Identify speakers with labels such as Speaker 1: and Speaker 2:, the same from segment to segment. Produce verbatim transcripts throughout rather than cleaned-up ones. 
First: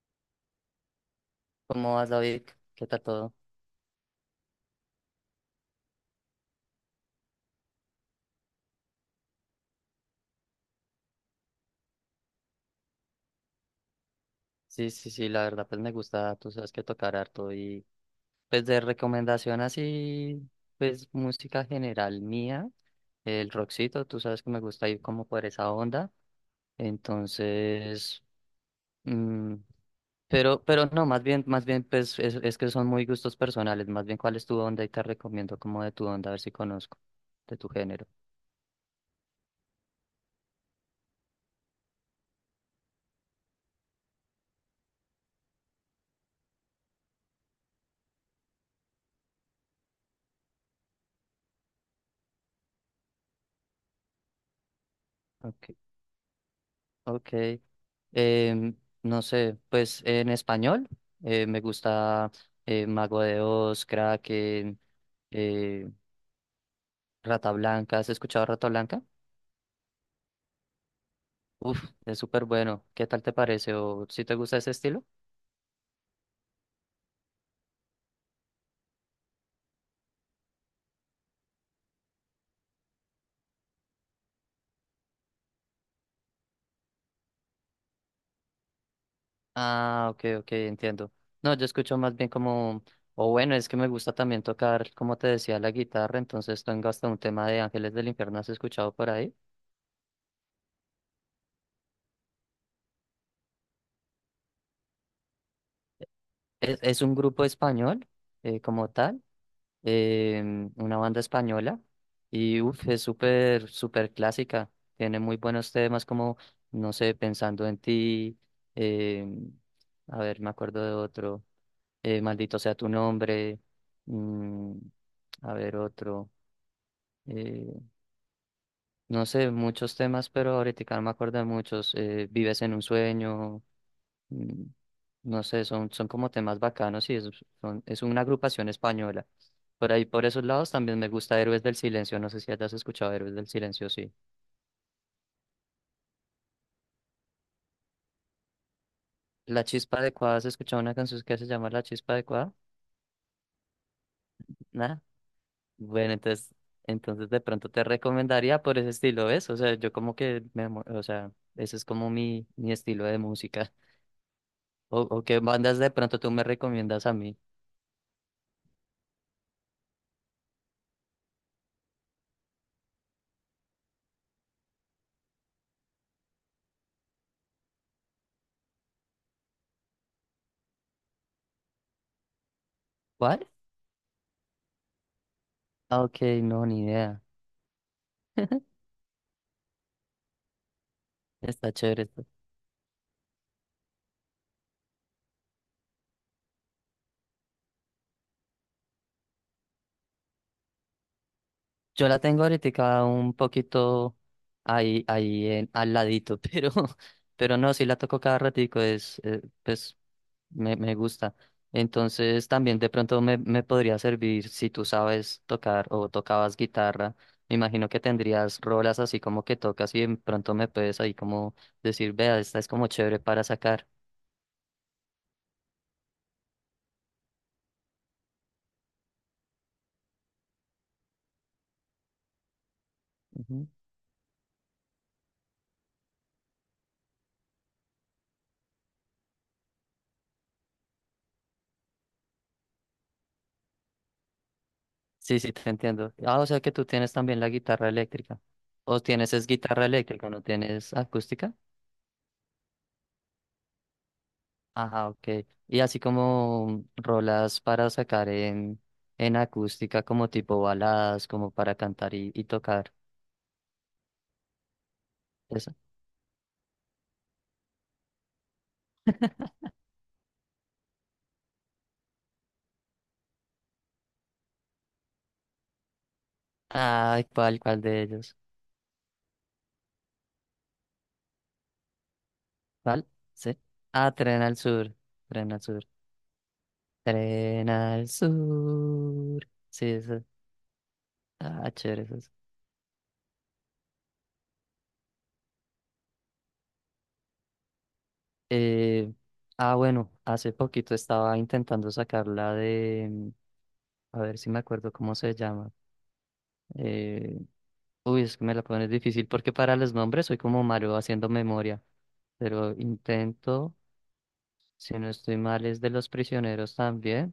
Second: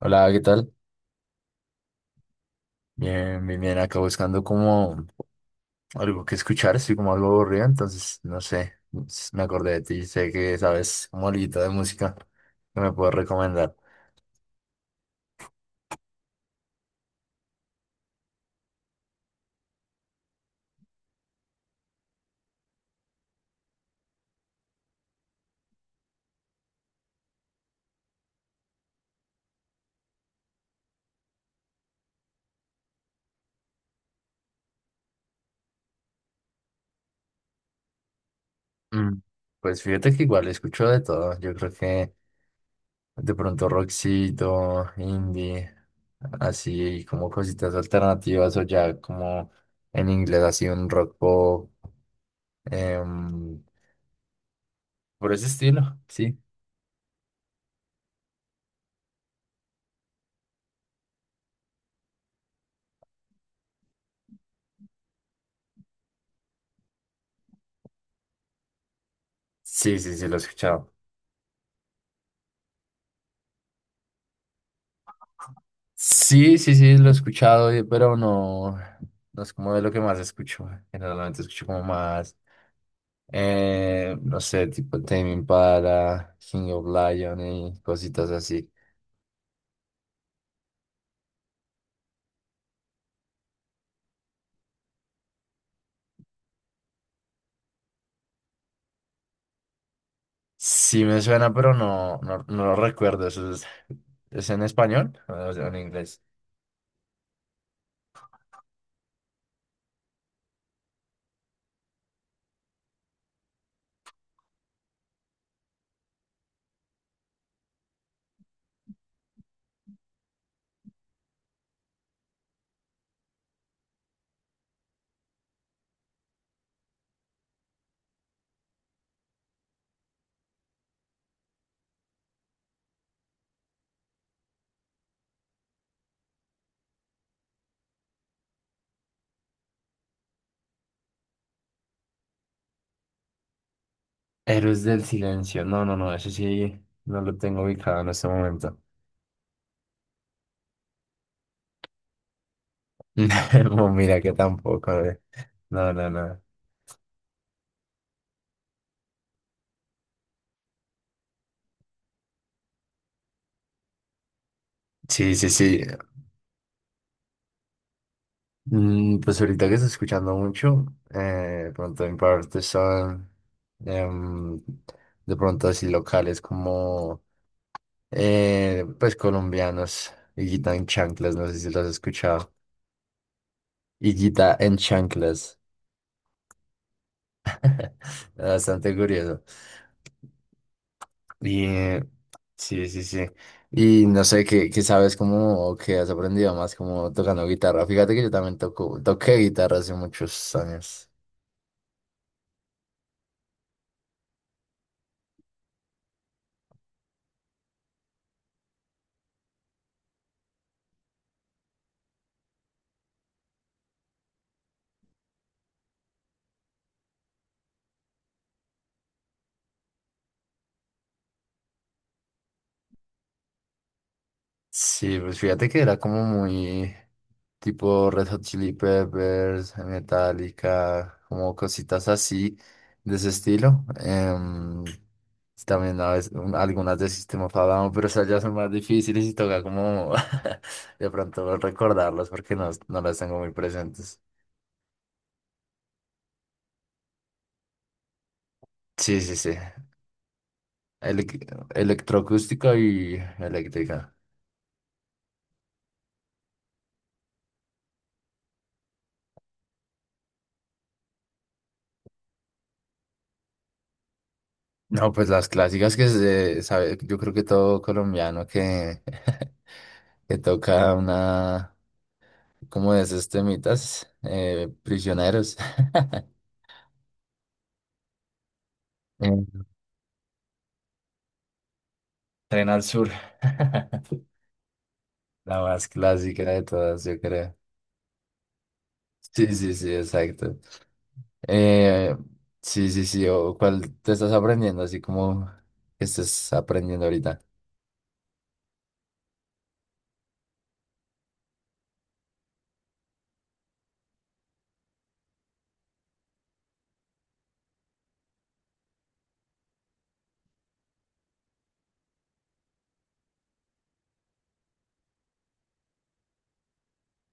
Speaker 1: Hola, ¿qué tal?
Speaker 2: ¿Cómo vas, David? ¿Qué tal todo?
Speaker 1: Bien, bien, bien. Acá buscando como algo que escuchar, estoy como algo aburrido, entonces no sé, s- me acordé de ti, sé que sabes como algo de música que me puedes recomendar.
Speaker 2: Sí, sí, sí, la verdad, pues me gusta, tú sabes que tocar harto y pues de recomendación así, pues música general mía, el rockcito, tú sabes que me gusta ir como por esa onda, entonces, mm, pero, pero no, más bien, más bien, pues es, es que son muy gustos personales, más bien cuál es tu onda y te recomiendo como de tu onda, a ver si conozco, de tu género.
Speaker 1: Mm, pues fíjate que igual escucho de todo, yo creo que de pronto rockcito, indie, así como cositas alternativas o ya como en inglés así un rock pop, em, por ese
Speaker 2: Ok,
Speaker 1: estilo, sí.
Speaker 2: ok. Em, no sé, pues en español eh, me gusta eh, Mago de Oz, Kraken, eh, Rata Blanca. ¿Has escuchado Rata Blanca?
Speaker 1: Sí, sí, sí, lo he escuchado.
Speaker 2: Uf, es súper bueno. ¿Qué tal te parece? ¿O si te gusta ese estilo?
Speaker 1: Sí, sí, sí, lo he escuchado, eh, pero no, no es como de lo que más escucho. Generalmente escucho como más, eh, no sé, tipo Tame Impala, King of Lion y cositas así.
Speaker 2: Ah, ok, ok, entiendo. No, yo escucho más bien como, o bueno, es que me gusta también tocar, como te decía, la guitarra. Entonces tengo hasta un tema de Ángeles del Infierno. ¿Has escuchado por ahí?
Speaker 1: Sí me suena, pero no, no, no lo recuerdo. ¿Eso es, es en español o es en inglés?
Speaker 2: Es, es un grupo español eh, como tal, em, una banda española y uf, es súper, súper clásica. Tiene muy buenos temas como, no sé, Pensando en ti, em, a ver, me acuerdo de otro, eh, Maldito sea tu nombre, mm, a ver otro, eh, no sé, muchos temas, pero ahorita no me acuerdo de muchos, eh, Vives en un sueño. Mm. No sé, son, son como temas bacanos y es, son- es una agrupación española. Por ahí, por esos lados, también me gusta Héroes del Silencio. No sé si hayas escuchado Héroes del Silencio, sí.
Speaker 1: Héroes del Silencio. No, no, no, eso sí no lo tengo ubicado en este momento.
Speaker 2: La Chispa Adecuada, ¿has escuchado una canción que se llama La Chispa Adecuada?
Speaker 1: No, mira que tampoco.
Speaker 2: Nada.
Speaker 1: eh. No, no,
Speaker 2: Bueno,
Speaker 1: no.
Speaker 2: entonces, entonces de pronto te recomendaría por ese estilo, ¿ves? O sea, yo como que, me, mo- o sea, ese es como mi, mi estilo de música. O, o
Speaker 1: Sí,
Speaker 2: qué
Speaker 1: sí,
Speaker 2: bandas
Speaker 1: sí.
Speaker 2: de pronto tú me recomiendas a mí.
Speaker 1: Mm, pues ahorita que estoy escuchando mucho, eh, de pronto en parte son em, de pronto así locales como eh, pues colombianos, Higuita en Chanclas, no sé si los has escuchado,
Speaker 2: ¿Cuál?
Speaker 1: Higuita en Chanclas,
Speaker 2: Ah, ok, no, ni idea.
Speaker 1: bastante curioso. Y
Speaker 2: Está
Speaker 1: eh,
Speaker 2: chévere.
Speaker 1: sí, sí, sí. Y no sé qué, qué sabes cómo o qué has aprendido más como tocando guitarra. Fíjate que yo también toco, toqué guitarra hace muchos años.
Speaker 2: Yo la tengo ahorita un poquito ahí, ahí en, al ladito, pero, pero no, sí la toco cada ratico, es, eh, pues me, me gusta. Entonces también de pronto me, me podría servir si tú sabes tocar o tocabas guitarra. Me imagino que tendrías rolas así como que tocas y de pronto me puedes ahí como decir, vea, esta es como chévere para sacar.
Speaker 1: Sí, pues fíjate que era como muy tipo Red Hot Chili Peppers, Metallica, como cositas así de ese
Speaker 2: Ujú.
Speaker 1: estilo. Em, también a veces, un- algunas de System of a Down, pero esas ya son más difíciles y toca como de pronto recordarlas porque no, no las tengo muy presentes.
Speaker 2: Sí, sí, te entiendo. Ah, o sea que tú tienes también la guitarra eléctrica. O
Speaker 1: Sí,
Speaker 2: tienes
Speaker 1: sí,
Speaker 2: es
Speaker 1: sí.
Speaker 2: guitarra eléctrica, no tienes
Speaker 1: Elec-
Speaker 2: acústica.
Speaker 1: electroacústica y eléctrica.
Speaker 2: Ajá, ok. Y así como rolas para sacar en, en acústica, como tipo baladas, como para cantar y, y tocar.
Speaker 1: No, pues las
Speaker 2: Eso.
Speaker 1: clásicas que se sabe, yo creo que todo colombiano que, que toca una, como es este mitas? Eh, prisioneros.
Speaker 2: Ay, ¿cuál, cuál de ellos?
Speaker 1: Eh, Tren al
Speaker 2: ¿Cuál?
Speaker 1: sur.
Speaker 2: Sí. Ah, Tren al Sur. Tren
Speaker 1: La
Speaker 2: al Sur.
Speaker 1: más clásica de todas, yo creo.
Speaker 2: Tren al
Speaker 1: Sí,
Speaker 2: Sur.
Speaker 1: sí,
Speaker 2: Sí,
Speaker 1: sí,
Speaker 2: eso.
Speaker 1: exacto.
Speaker 2: Ah, chévere,
Speaker 1: Eh,
Speaker 2: esas.
Speaker 1: sí, sí, sí. O, ¿cuál te estás aprendiendo? Así como que estés aprendiendo ahorita.
Speaker 2: Eh, ah, bueno, hace poquito estaba intentando sacar la de. A ver si me acuerdo cómo se llama. Eh, uy, es que me la pones difícil porque para los nombres soy como malo haciendo memoria, pero intento, si no estoy mal, es de los prisioneros también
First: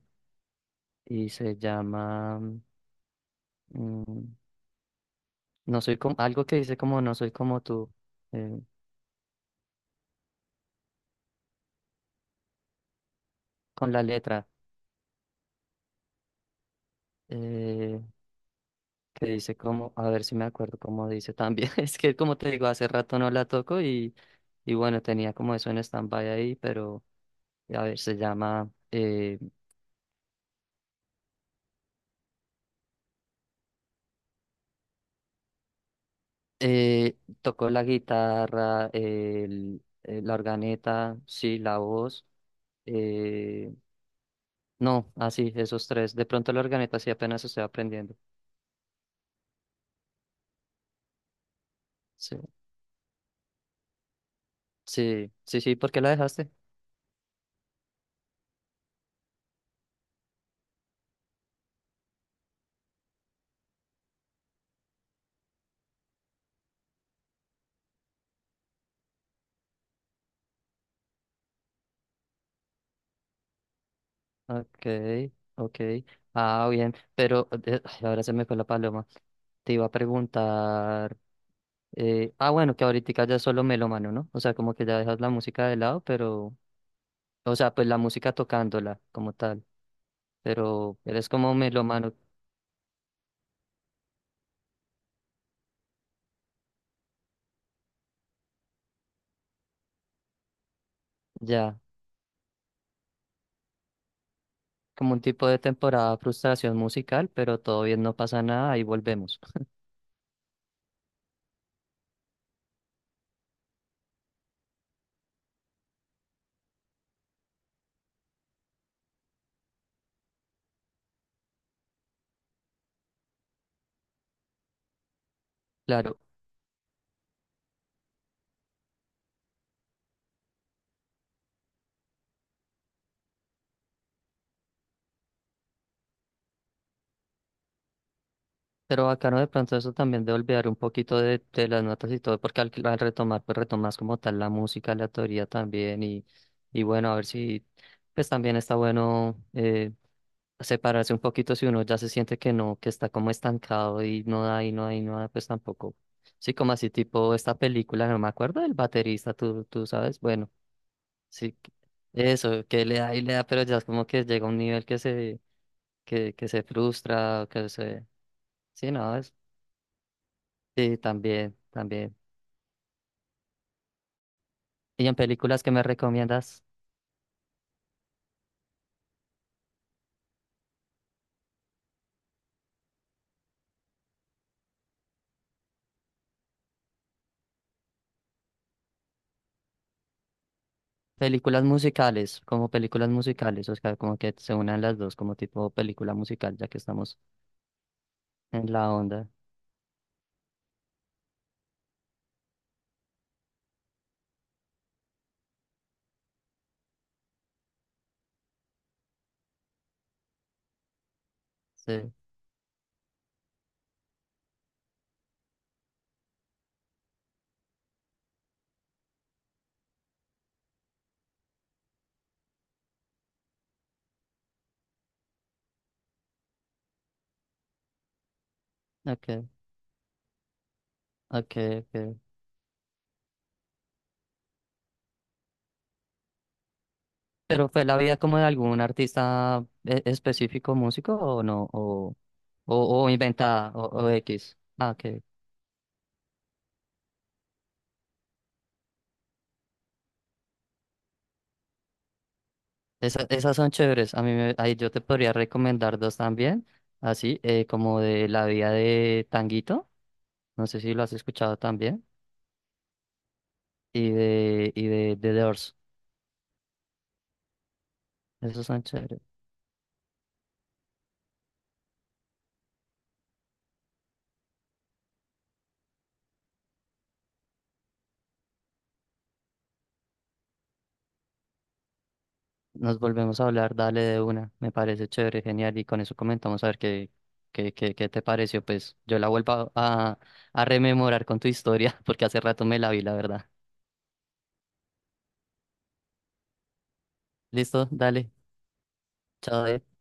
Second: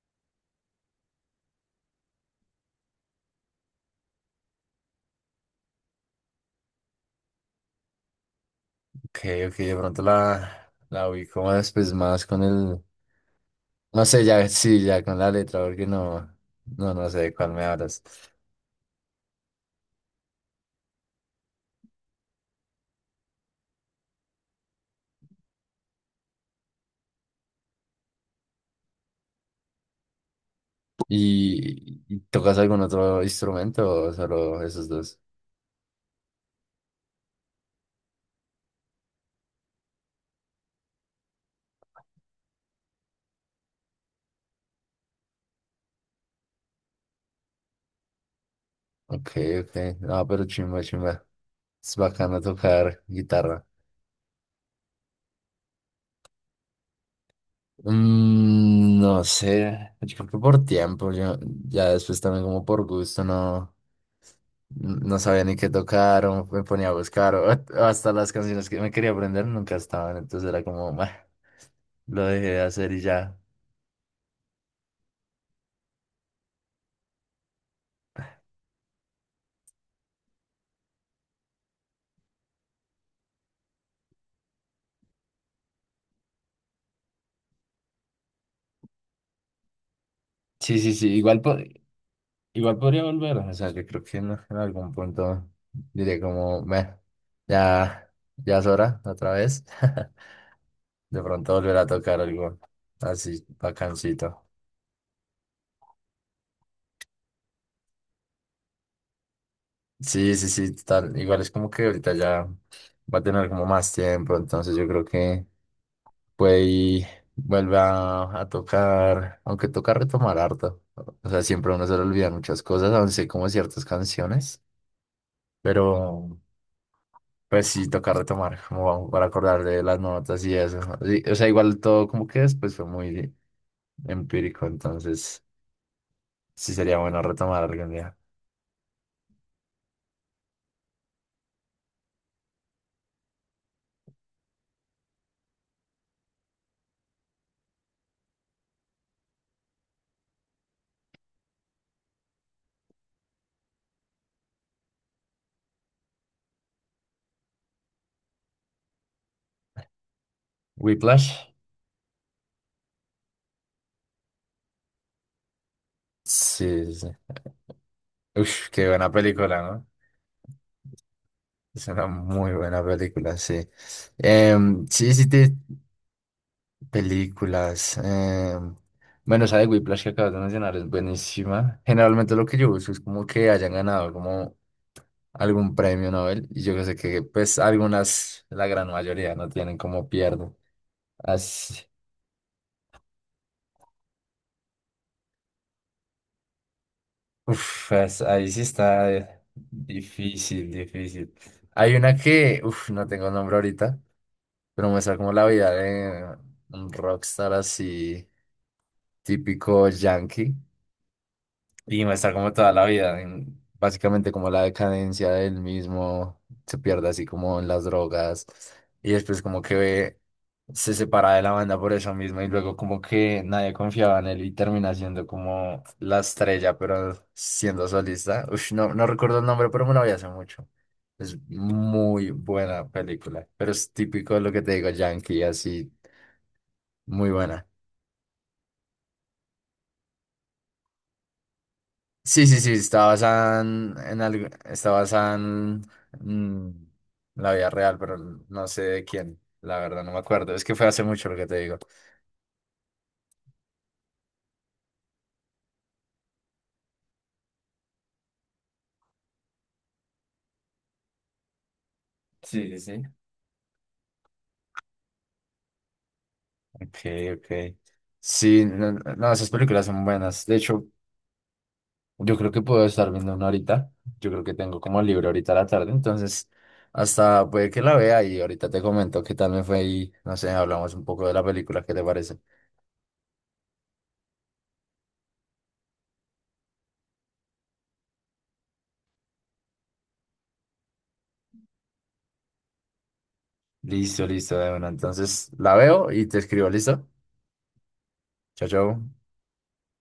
Speaker 2: y se llama, mm, no soy como, algo que dice como no soy como tú, eh,
Speaker 1: Ok, ok, de pronto la, la ubico más, después más con el.
Speaker 2: con la
Speaker 1: No sé, ya,
Speaker 2: letra,
Speaker 1: sí, ya con la letra, porque no, no, no sé de cuál me
Speaker 2: eh,
Speaker 1: hablas.
Speaker 2: que dice como, a ver si me acuerdo cómo dice también, es que como te digo, hace rato no la toco y, y bueno, tenía como eso en stand-by ahí, pero a ver, se llama... eh,
Speaker 1: ¿Y, y tocas algún otro instrumento o solo esos dos?
Speaker 2: Eh, tocó la guitarra, el, eh, la organeta, sí, la voz. eh, no, así, esos tres. De pronto la organeta sí apenas estoy aprendiendo.
Speaker 1: Ok, ok. No, pero chimba, chimba. Es
Speaker 2: Sí,
Speaker 1: bacano tocar guitarra.
Speaker 2: sí, sí, sí, ¿por qué la dejaste?
Speaker 1: Mm, no sé, yo creo que por tiempo, yo ya después también como por gusto, no, no sabía ni qué tocar o me ponía a buscar o o hasta las canciones que me quería aprender nunca estaban, entonces era como, "Bah", lo dejé de hacer y ya.
Speaker 2: Ok, ok. Ah, bien, pero eh, ay, ahora se me fue la paloma. Te iba a preguntar. eh, ah, bueno, que ahorita ya es solo melómano, ¿no? O sea, como que ya dejas la música de lado, pero. O sea, pues la música tocándola como tal.
Speaker 1: Sí, sí,
Speaker 2: Pero
Speaker 1: sí,
Speaker 2: eres
Speaker 1: igual
Speaker 2: como
Speaker 1: po-
Speaker 2: melómano.
Speaker 1: igual podría volver, o sea, que creo que en, en algún punto diría como, "Meh, ya, ya es hora, otra vez." De pronto volver
Speaker 2: Ya,
Speaker 1: a tocar algo así bacancito.
Speaker 2: como un tipo de temporada frustración musical, pero todo bien, no pasa nada, ahí volvemos.
Speaker 1: Sí, sí, sí, total. Igual es como que ahorita ya va a tener como más tiempo, entonces yo creo que puede y vuelve a, a tocar, aunque toca retomar harto. O sea, siempre a uno se le olvidan muchas cosas, aún sé como ciertas canciones,
Speaker 2: Claro,
Speaker 1: pero. Pues sí, tocar retomar, como vamos, para acordar de las notas y eso. Sí, o sea, igual todo como que después fue muy empírico, entonces sí sería bueno retomar algún día.
Speaker 2: pero bacano de pronto eso también de olvidar un poquito de, de las notas y todo, porque al, al retomar, pues retomas como tal la música, la teoría también, y, y bueno, a ver si, pues también está bueno eh, separarse un poquito si uno ya se siente que no, que está como estancado y no da, y no da, y no da, pues tampoco. Sí, como así tipo esta película, no me acuerdo del baterista, tú, tú sabes, bueno.
Speaker 1: Whiplash.
Speaker 2: Sí, que- eso, que le da y le da, pero ya es como que llega a un nivel que se, que, que se
Speaker 1: Sí, sí, sí.
Speaker 2: frustra, que se...
Speaker 1: Uf, qué
Speaker 2: Sí,
Speaker 1: buena
Speaker 2: no, es...
Speaker 1: película, ¿no?
Speaker 2: Sí, también,
Speaker 1: Es una
Speaker 2: también.
Speaker 1: muy buena película, sí. Em,
Speaker 2: ¿Y
Speaker 1: sí,
Speaker 2: en
Speaker 1: sí, te-
Speaker 2: películas que me recomiendas?
Speaker 1: películas. Em, bueno, esa de Whiplash que acabas de mencionar es buenísima. Generalmente lo que yo busco es como que hayan ganado algún premio Nobel y yo sé que pues algunas, la gran mayoría no tienen como pierdo.
Speaker 2: Películas
Speaker 1: Así,
Speaker 2: musicales, como películas musicales, o sea, como que se unan las dos, como tipo película musical, ya que estamos
Speaker 1: uf, es- ahí sí
Speaker 2: en la
Speaker 1: está
Speaker 2: onda.
Speaker 1: eh, difícil, difícil. Hay una que, uf, no tengo el nombre ahorita, pero muestra como la vida de un rockstar así típico yankee. Y va a
Speaker 2: Sí,
Speaker 1: estar como toda la vida, en- básicamente como la decadencia del mismo, se pierde así como en las drogas y después como que ve, se separa de la banda por eso mismo y luego como que nadie confiaba en él y termina siendo como la estrella, pero siendo solista. Ush, no, no recuerdo el
Speaker 2: ok,
Speaker 1: nombre, pero me lo vi hace mucho. Es
Speaker 2: ok, ok.
Speaker 1: muy buena película, pero es típico de lo que te digo, Yankee, así, muy buena.
Speaker 2: ¿Pero fue la vida como de algún artista e- específico músico o no? ¿O,
Speaker 1: Sí, sí, sí,
Speaker 2: o,
Speaker 1: está
Speaker 2: o
Speaker 1: basada
Speaker 2: inventada o,
Speaker 1: en,
Speaker 2: o
Speaker 1: en algo,
Speaker 2: X?
Speaker 1: está
Speaker 2: Ah, ok.
Speaker 1: basada en mm, la vida real, pero no sé de quién, la verdad, no me acuerdo. Es que fue hace mucho lo que te digo.
Speaker 2: Esa- esas son chéveres. A mí me- ahí yo te podría recomendar dos también. Así, eh, como de La vida de Tanguito. No sé si lo has escuchado también.
Speaker 1: Sí, sí, sí.
Speaker 2: Y de, y de The Doors.
Speaker 1: Ok, ok. Sí,
Speaker 2: Esos son
Speaker 1: no,
Speaker 2: chéveres.
Speaker 1: no, esas películas son buenas. De hecho, yo creo que puedo estar viendo una ahorita. Yo creo que tengo como libre ahorita a la tarde, entonces hasta puede que la vea y ahorita te comento qué tal me fue y no sé, hablamos un poco de la película, ¿qué te parece?
Speaker 2: Nos volvemos a hablar, dale de una. Me parece chévere, genial. Y con eso comentamos a ver qué, qué, qué, qué te pareció. Pues yo la vuelvo a, a rememorar con tu historia, porque hace rato me la vi, la verdad.
Speaker 1: Listo, listo, de una. Entonces la veo y te escribo, ¿listo?
Speaker 2: Listo, dale.
Speaker 1: Chao, chao.
Speaker 2: Chao.